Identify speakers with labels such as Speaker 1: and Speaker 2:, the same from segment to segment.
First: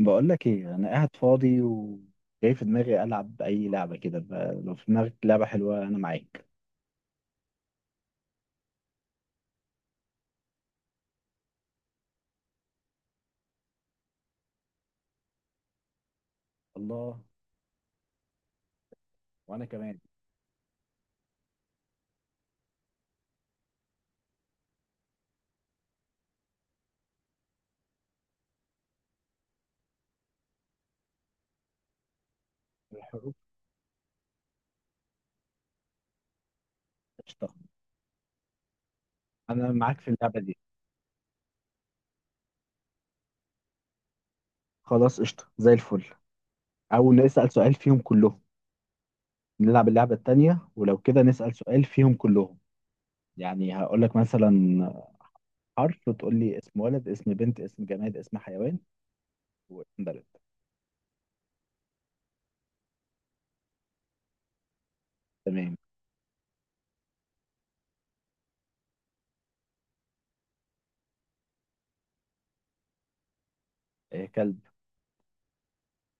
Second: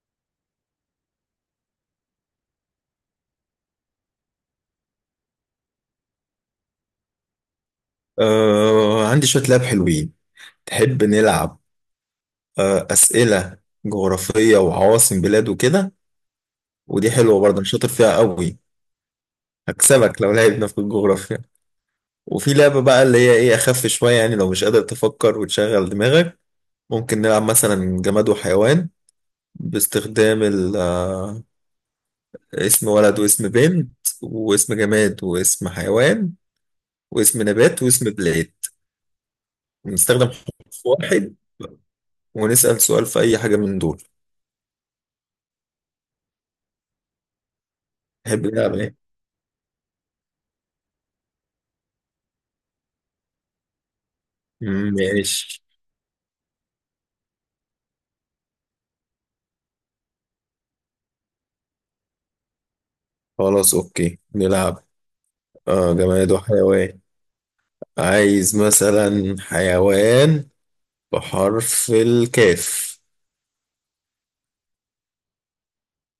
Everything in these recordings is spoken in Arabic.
Speaker 1: بقول لك ايه، انا قاعد فاضي وجاي في دماغي العب اي لعبه كده. لو في دماغك لعبه حلوه انا معاك.
Speaker 2: آه، عندي شوية لعب حلوين. تحب نلعب؟ آه، أسئلة جغرافية وعواصم بلاد وكده. ودي
Speaker 1: الله.
Speaker 2: حلوة برضه، أنا شاطر فيها قوي.
Speaker 1: وانا كمان.
Speaker 2: هكسبك لو لعبنا في الجغرافيا. وفي لعبة بقى اللي هي إيه أخف شوية، يعني لو مش قادر تفكر وتشغل دماغك ممكن نلعب مثلا جماد وحيوان، باستخدام اسم ولد
Speaker 1: الحروف.
Speaker 2: واسم بنت واسم جماد واسم حيوان واسم
Speaker 1: قشطه.
Speaker 2: نبات واسم بلاد.
Speaker 1: انا معاك في
Speaker 2: نستخدم
Speaker 1: اللعبه دي.
Speaker 2: حرف واحد ونسأل سؤال في أي حاجة من دول.
Speaker 1: خلاص، قشطه زي الفل. او نسال سؤال فيهم كلهم.
Speaker 2: تحب نلعب إيه؟
Speaker 1: نلعب اللعبه التانيه، ولو كده نسال سؤال فيهم كلهم. يعني هقول لك مثلا
Speaker 2: ماشي.
Speaker 1: حرف، وتقول لي اسم ولد، اسم بنت، اسم جماد، اسم حيوان، واسم بلد.
Speaker 2: خلاص اوكي نلعب.
Speaker 1: تمام.
Speaker 2: آه، جماد وحيوان. عايز مثلا حيوان بحرف الكاف.
Speaker 1: إيه، كلب.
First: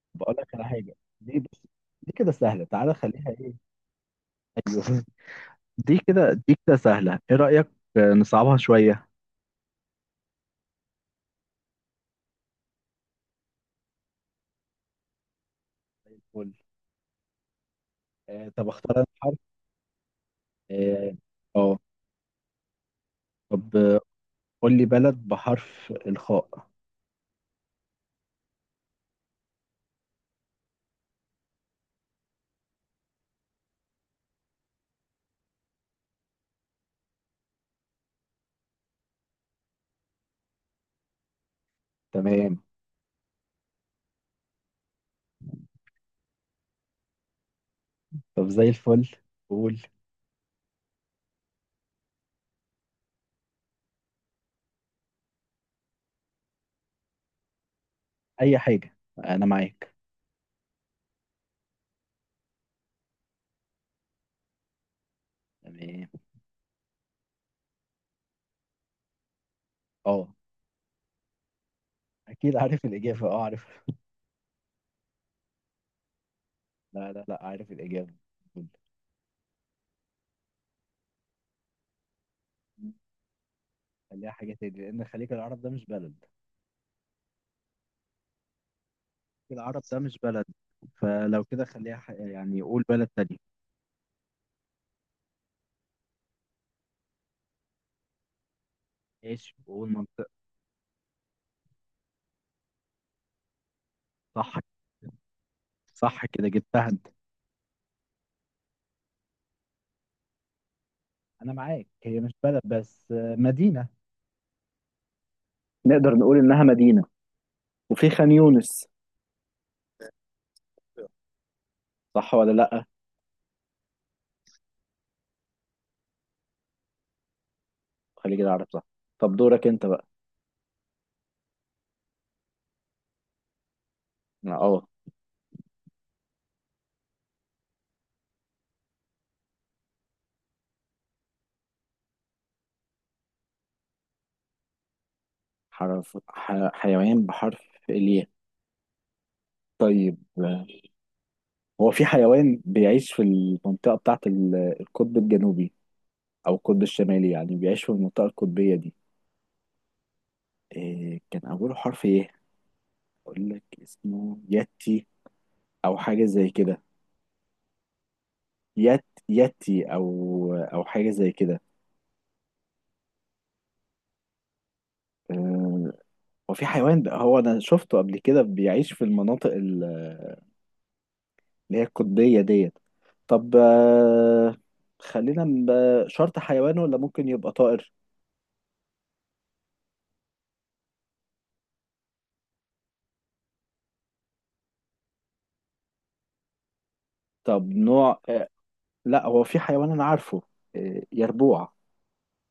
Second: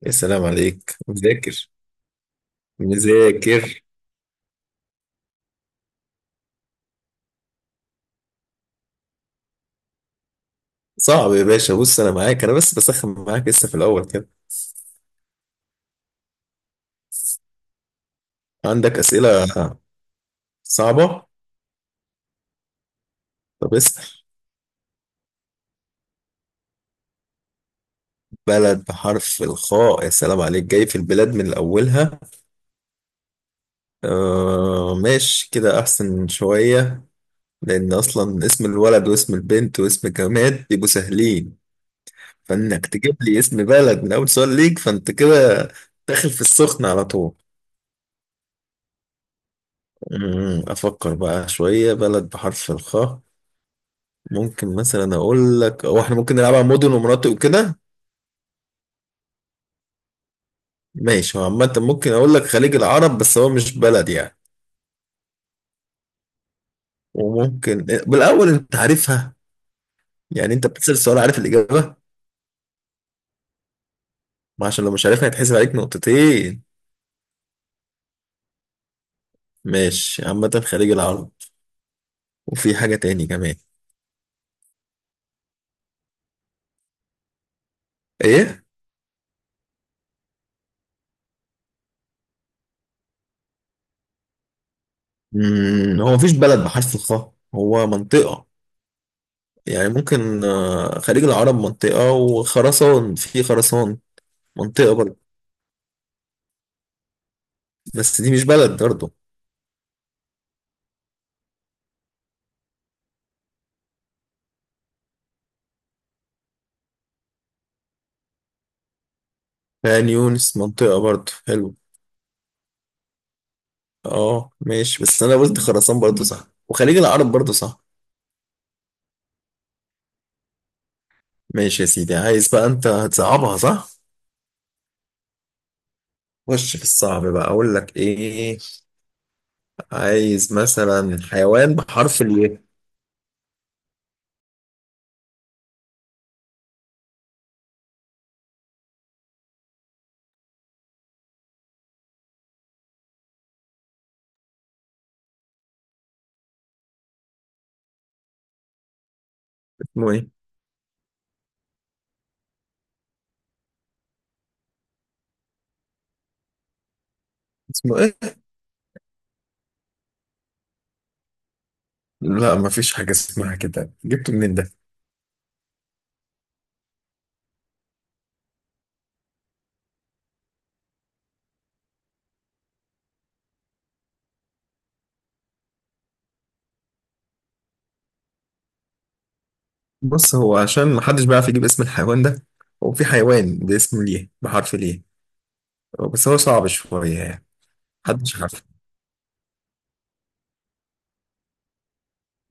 Speaker 2: يا
Speaker 1: بقول
Speaker 2: سلام
Speaker 1: لك على حاجه.
Speaker 2: عليك،
Speaker 1: دي بص.
Speaker 2: مذاكر.
Speaker 1: دي كده سهله، تعالى خليها ايه.
Speaker 2: مذاكر.
Speaker 1: ايوه. دي كده. دي كده سهلة، ايه رأيك؟ نصعبها شوية.
Speaker 2: صعب يا باشا، بص انا معاك، انا بس بسخن معاك لسه في الاول كده.
Speaker 1: زي الفل. طب اختار
Speaker 2: عندك
Speaker 1: انا حرف.
Speaker 2: اسئله
Speaker 1: اه.
Speaker 2: صعبه؟
Speaker 1: آه.
Speaker 2: طب
Speaker 1: طب،
Speaker 2: اسال.
Speaker 1: قول لي بلد بحرف الخاء.
Speaker 2: بلد بحرف الخاء؟ يا سلام عليك، جاي في البلاد من اولها. آه، ماشي كده احسن شويه، لأن أصلا اسم الولد واسم البنت واسم الجماد بيبقوا سهلين،
Speaker 1: تمام.
Speaker 2: فإنك تجيب لي اسم بلد من أول سؤال ليك فأنت كده داخل في السخن على طول.
Speaker 1: طب زي الفل. قول.
Speaker 2: أفكر بقى شوية، بلد بحرف الخاء. ممكن مثلا أقول لك، هو إحنا ممكن نلعبها مدن ومناطق وكده؟
Speaker 1: اي حاجة، انا معاك.
Speaker 2: ماشي، هو عامة ممكن أقول لك خليج العرب، بس هو مش بلد يعني.
Speaker 1: تمام.
Speaker 2: وممكن بالأول أنت عارفها،
Speaker 1: اه.
Speaker 2: يعني أنت بتسأل السؤال عارف الإجابة.
Speaker 1: اكيد عارف الإجابة، اه عارف.
Speaker 2: ما عشان لو مش عارفها هيتحسب عليك نقطتين.
Speaker 1: لا، لا، لا، عارف الإجابة. قول.
Speaker 2: ماشي، عامة خليج العرب، وفي حاجة تاني كمان.
Speaker 1: خليها حاجة تاني، لأن خليج العرب ده مش بلد.
Speaker 2: ايه؟
Speaker 1: خليج العرب ده مش بلد. فلو كده خليها يعني قول بلد تاني.
Speaker 2: هو مفيش بلد بحرف الخاء، هو منطقة
Speaker 1: ماشي، وقول
Speaker 2: يعني.
Speaker 1: منطقة.
Speaker 2: ممكن خليج العرب منطقة، وخراسان، في خراسان
Speaker 1: صح.
Speaker 2: منطقة برضه.
Speaker 1: صح، كده جبتها انت.
Speaker 2: بس دي مش بلد برضه.
Speaker 1: انا معاك، هي مش بلد بس مدينه. نقدر نقول إنها مدينة. وفي خان يونس.
Speaker 2: عين يونس منطقة برضه، حلو.
Speaker 1: صح ولا لأ؟
Speaker 2: اه ماشي، بس انا قلت خراسان برضه صح، وخليج العرب برضه صح.
Speaker 1: خليج العرب صح. طب دورك أنت بقى.
Speaker 2: ماشي يا سيدي، عايز بقى، انت هتصعبها صح؟
Speaker 1: أه.
Speaker 2: خش في الصعب بقى، اقول لك ايه، عايز مثلا حيوان بحرف الايه.
Speaker 1: حرف حيوان بحرف الياء. طيب، هو في حيوان بيعيش في المنطقة بتاعة القطب الجنوبي، أو القطب الشمالي، يعني بيعيش في المنطقة القطبية دي.
Speaker 2: اسمه ايه؟
Speaker 1: إيه، كان أوله حرف إيه؟ أقول لك اسمه ياتي، أو حاجة زي كده.
Speaker 2: اسمه ايه؟
Speaker 1: ياتي أو حاجة زي كده.
Speaker 2: لا، مفيش حاجة اسمها كده، جبته منين ده؟
Speaker 1: آه، هو في حيوان ده، هو انا شفته قبل كده بيعيش في المناطق اللي هي القطبية ديت. طب، خلينا شرط حيوان ولا ممكن يبقى طائر؟
Speaker 2: بص، هو عشان محدش بيعرف يجيب اسم الحيوان ده، هو في حيوان باسم ليه، بحرف ليه، بس هو صعب شوية يعني.
Speaker 1: طب نوع
Speaker 2: محدش عارف.
Speaker 1: لا، هو في حيوان انا عارفه. يربوع.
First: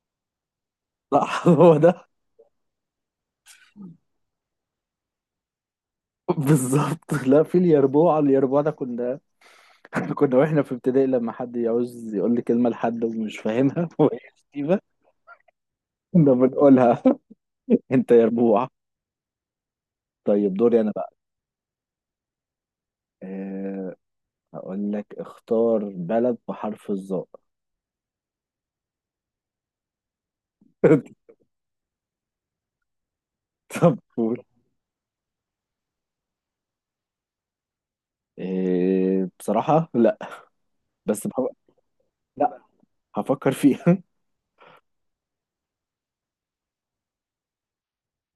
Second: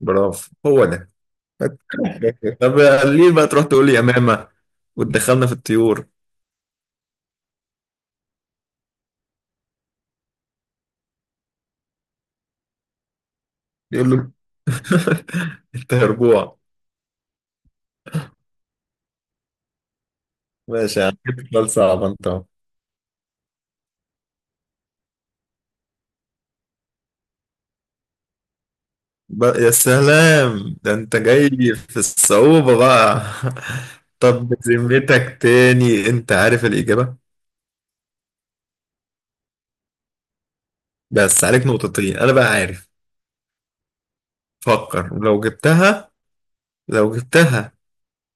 Speaker 2: برافو، هو ده.
Speaker 1: لا. هو ده.
Speaker 2: طب ليه بقى تروح تقول لي يمامة وتدخلنا في الطيور؟
Speaker 1: بالظبط، لا في اليربوع. اليربوع ده كنا كنا واحنا في ابتدائي، لما حد يعوز يقول لي كلمة لحد ومش فاهمها
Speaker 2: يقول
Speaker 1: وهي
Speaker 2: له
Speaker 1: شتيمة.
Speaker 2: انت
Speaker 1: كنا
Speaker 2: هربوع.
Speaker 1: بنقولها. انت يربوع. طيب دوري انا
Speaker 2: ماشي
Speaker 1: بقى.
Speaker 2: يعني، سؤال صعب انت أهو.
Speaker 1: آه، هقول لك اختار بلد بحرف الظاء.
Speaker 2: بقى يا سلام، ده انت جاي في الصعوبة بقى.
Speaker 1: طب قول.
Speaker 2: طب بذمتك، تاني انت عارف الإجابة؟
Speaker 1: إيه، بصراحة لا. بس
Speaker 2: بس
Speaker 1: بحب.
Speaker 2: عليك نقطتين، انا بقى
Speaker 1: لا.
Speaker 2: عارف.
Speaker 1: هفكر فيها.
Speaker 2: فكر، لو جبتها، لو جبتها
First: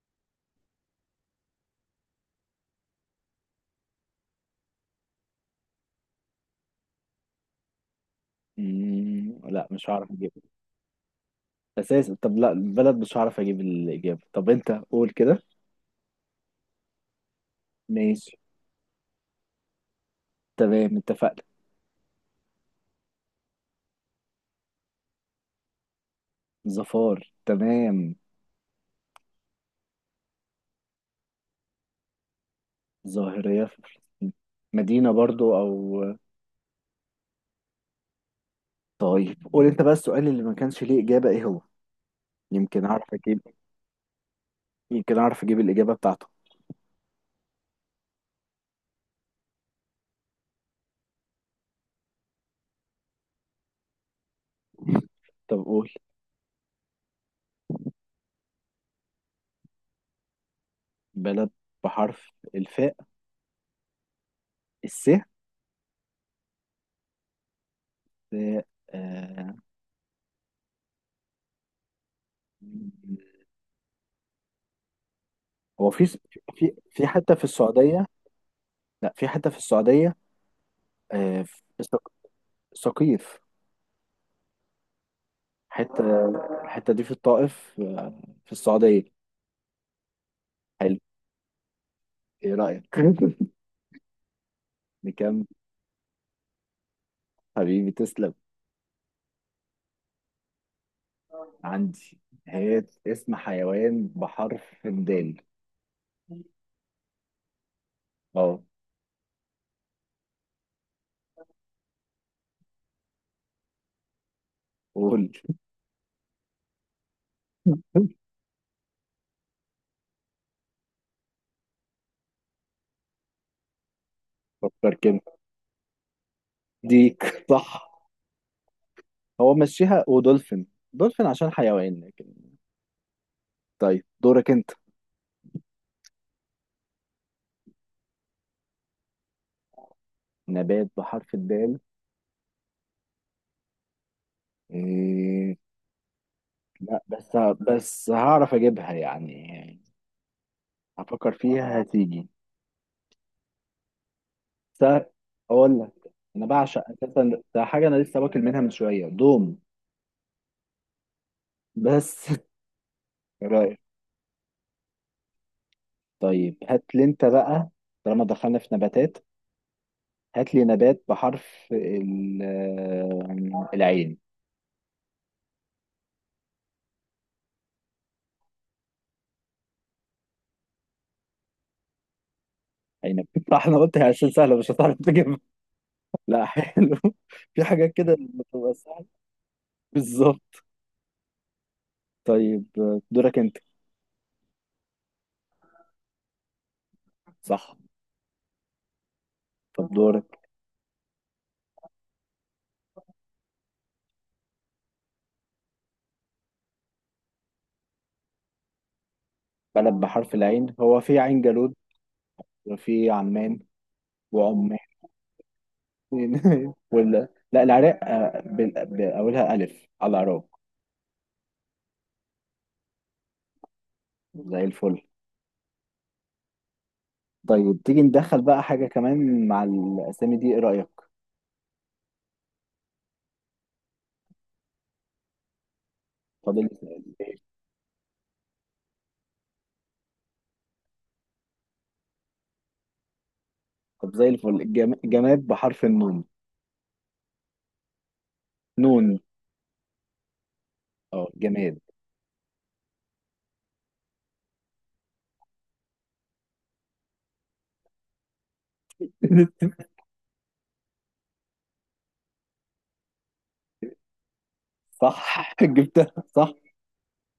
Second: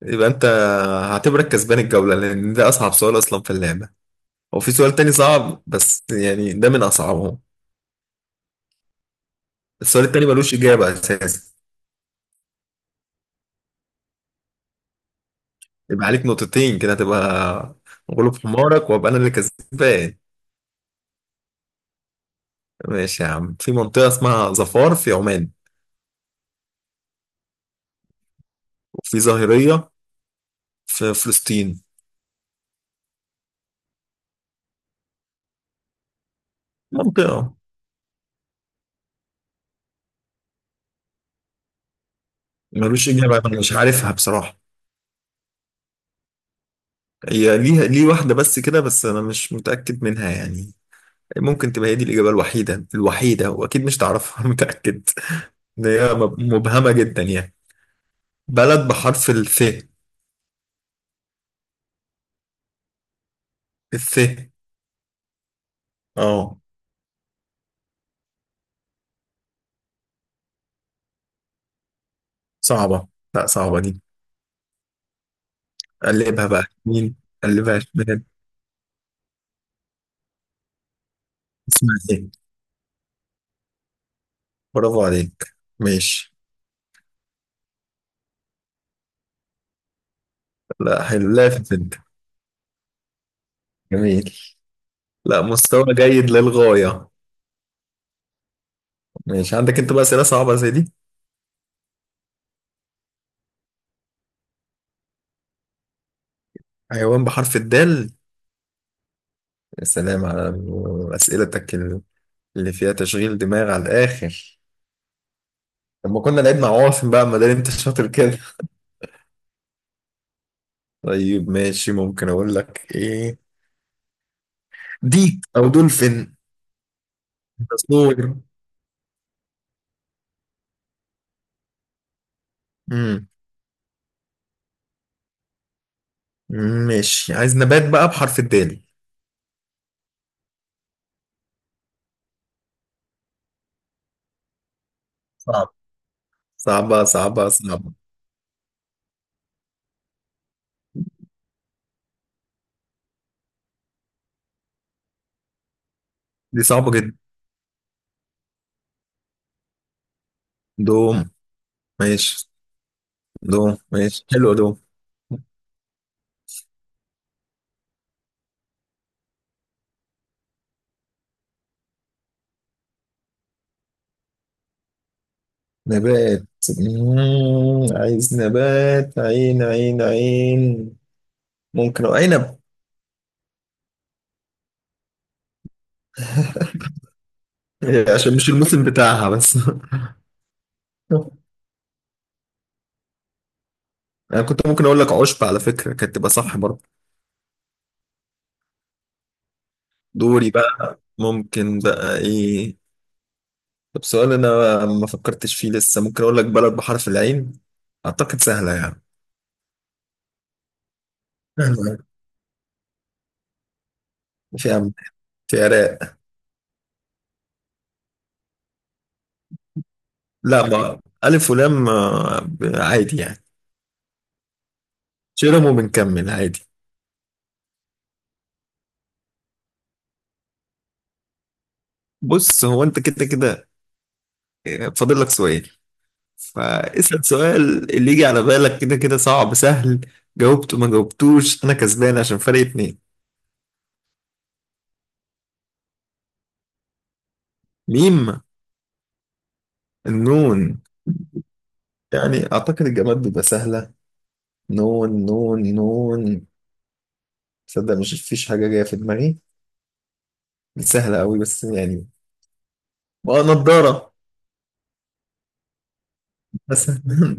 Speaker 2: يبقى انت، هعتبرك كسبان الجولة، لان ده اصعب سؤال اصلا في اللعبة. هو في سؤال تاني صعب بس، يعني ده من اصعبهم.
Speaker 1: لا مش
Speaker 2: السؤال
Speaker 1: هعرف
Speaker 2: التاني
Speaker 1: اجيب.
Speaker 2: ملوش اجابة اساسا.
Speaker 1: اساسا. طب لا البلد مش هعرف اجيب الاجابة. طب انت قول كده.
Speaker 2: يبقى عليك نقطتين كده، هتبقى غلوب
Speaker 1: ماشي.
Speaker 2: حمارك، وابقى انا اللي كسبان.
Speaker 1: تمام، اتفقنا.
Speaker 2: ماشي يا عم، في منطقة اسمها ظفار في عمان،
Speaker 1: ظفار، تمام.
Speaker 2: وفي ظاهرية في فلسطين،
Speaker 1: ظاهرية في فلسطين. مدينة برضو، او.
Speaker 2: منطقة.
Speaker 1: طيب قول انت بقى، السؤال اللي ما كانش ليه اجابة ايه هو؟ يمكن اعرف
Speaker 2: ملوش اجابة،
Speaker 1: اجيب.
Speaker 2: انا مش عارفها بصراحة.
Speaker 1: يمكن اعرف اجيب الاجابة بتاعته.
Speaker 2: هي ليها ليه واحدة بس كده، بس انا مش متأكد منها يعني. ممكن تبقى هي دي الإجابة الوحيدة الوحيدة، وأكيد مش تعرفها، أنا متأكد.
Speaker 1: طب
Speaker 2: إن
Speaker 1: قول.
Speaker 2: هي مبهمة جدا يعني. بلد بحرف الث.
Speaker 1: بلد بحرف الفاء.
Speaker 2: الث.
Speaker 1: السهل.
Speaker 2: اه
Speaker 1: آه، آه،
Speaker 2: صعبة. لا صعبة دي.
Speaker 1: هو في
Speaker 2: قلبها بقى
Speaker 1: في في
Speaker 2: يمين.
Speaker 1: حته في
Speaker 2: قلبها
Speaker 1: السعوديه.
Speaker 2: شمال.
Speaker 1: لا، في حته في السعوديه. في
Speaker 2: اسمها ايه؟
Speaker 1: سقيف.
Speaker 2: برافو عليك،
Speaker 1: حته.
Speaker 2: ماشي.
Speaker 1: الحته دي في الطائف، في السعوديه. حلو.
Speaker 2: لا حلو، لافت انت.
Speaker 1: ايه رايك؟
Speaker 2: جميل. لا،
Speaker 1: بكام؟
Speaker 2: مستوى جيد للغاية.
Speaker 1: حبيبي تسلم.
Speaker 2: ماشي، عندك انت بقى أسئلة صعبة زي دي؟
Speaker 1: عندي. هي اسم حيوان بحرف الدال.
Speaker 2: حيوان بحرف الدال؟
Speaker 1: اه.
Speaker 2: يا سلام على أسئلتك اللي فيها تشغيل دماغ على الآخر.
Speaker 1: قول.
Speaker 2: لما كنا لعيب مع عواصم بقى، ما دام انت شاطر كده. طيب ماشي، ممكن اقول لك ايه،
Speaker 1: فكر كده.
Speaker 2: ديك او دولفين.
Speaker 1: ديك، صح.
Speaker 2: تصوير.
Speaker 1: هو مشيها ودولفين. دولفين عشان حيوان لكن.
Speaker 2: امم
Speaker 1: طيب دورك انت.
Speaker 2: ماشي. عايز نبات بقى بحرف الدال.
Speaker 1: نبات بحرف الدال. إيه.
Speaker 2: صعب،
Speaker 1: لا
Speaker 2: صعبة
Speaker 1: بس.
Speaker 2: صعبة صعبة.
Speaker 1: بس هعرف اجيبها يعني. هفكر فيها هتيجي. س- اقول لك. انا
Speaker 2: دي
Speaker 1: بعشق
Speaker 2: صعبة جدا.
Speaker 1: اساسا، ده حاجه انا لسه واكل منها من شويه، دوم.
Speaker 2: دوم.
Speaker 1: بس.
Speaker 2: ماشي.
Speaker 1: إيه
Speaker 2: دوم،
Speaker 1: رايك؟
Speaker 2: ماشي حلو، دوم.
Speaker 1: طيب هات لي انت بقى. طالما دخلنا في نباتات، هات لي نبات بحرف العين.
Speaker 2: نبات. عايز نبات، عين عين عين. ممكن أو عنب.
Speaker 1: عنب. احنا قلت هي عشان سهله مش هتعرف تجيبها. لا، حلو. في حاجات
Speaker 2: إيه،
Speaker 1: كده
Speaker 2: عشان مش
Speaker 1: بتبقى
Speaker 2: الموسم
Speaker 1: سهله.
Speaker 2: بتاعها بس.
Speaker 1: بالظبط. طيب دورك انت.
Speaker 2: انا كنت ممكن اقول لك عشب على فكرة، كانت تبقى صح برضه.
Speaker 1: صح. طب دورك.
Speaker 2: دوري بقى، ممكن بقى ايه؟ طب سؤال انا ما فكرتش فيه لسه، ممكن اقول لك بلد بحرف العين، اعتقد سهله يعني.
Speaker 1: بلد بحرف العين، هو في عين جالوت.
Speaker 2: سهلة.
Speaker 1: وفي عمان.
Speaker 2: في
Speaker 1: وعمان.
Speaker 2: عم، في عراق.
Speaker 1: ولا، لا، العراق، بأولها ألف على العراق.
Speaker 2: لا، ما الف ولام عادي يعني.
Speaker 1: زي الفل.
Speaker 2: شيرم وبنكمل عادي.
Speaker 1: طيب تيجي ندخل بقى حاجة كمان مع الأسامي دي، إيه رأيك؟
Speaker 2: بص، هو انت كده كده فاضل لك سؤال،
Speaker 1: فاضل.
Speaker 2: فاسأل سؤال اللي يجي على بالك، كده كده صعب سهل، جاوبته ما جاوبتوش انا كسبان عشان فرق اتنين.
Speaker 1: طب زي الفل، جماد بحرف النون.
Speaker 2: ميم.
Speaker 1: نون.
Speaker 2: النون؟
Speaker 1: اه، جماد.
Speaker 2: يعني اعتقد الجماد بيبقى سهله. نون نون نون. تصدق مش فيش حاجة جاية في دماغي. سهلة قوي بس يعني. اه، نضارة.
Speaker 1: صح. جبتها صح.
Speaker 2: بس.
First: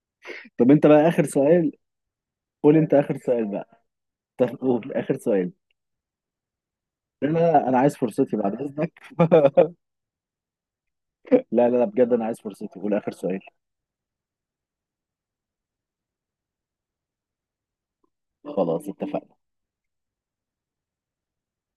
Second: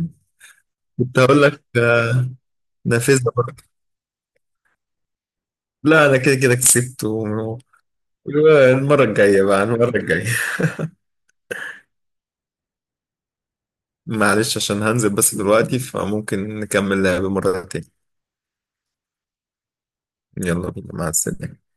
Speaker 1: طب انت بقى
Speaker 2: كنت
Speaker 1: آخر
Speaker 2: هقول لك
Speaker 1: سؤال. قول انت آخر
Speaker 2: نافذة
Speaker 1: سؤال
Speaker 2: برضه.
Speaker 1: بقى. طب قول آخر سؤال.
Speaker 2: لا، أنا كده كده كسبت
Speaker 1: لا، لا، لا، انا عايز فرصتي بعد اذنك.
Speaker 2: المرة الجاية بقى، المرة الجاية.
Speaker 1: لا، لا، لا، بجد انا عايز فرصتي وده اخر سؤال.
Speaker 2: معلش، عشان هنزل بس دلوقتي، فممكن نكمل لعب مرة تاني.
Speaker 1: خلاص، اتفقنا.
Speaker 2: يلا بينا، مع السلامة.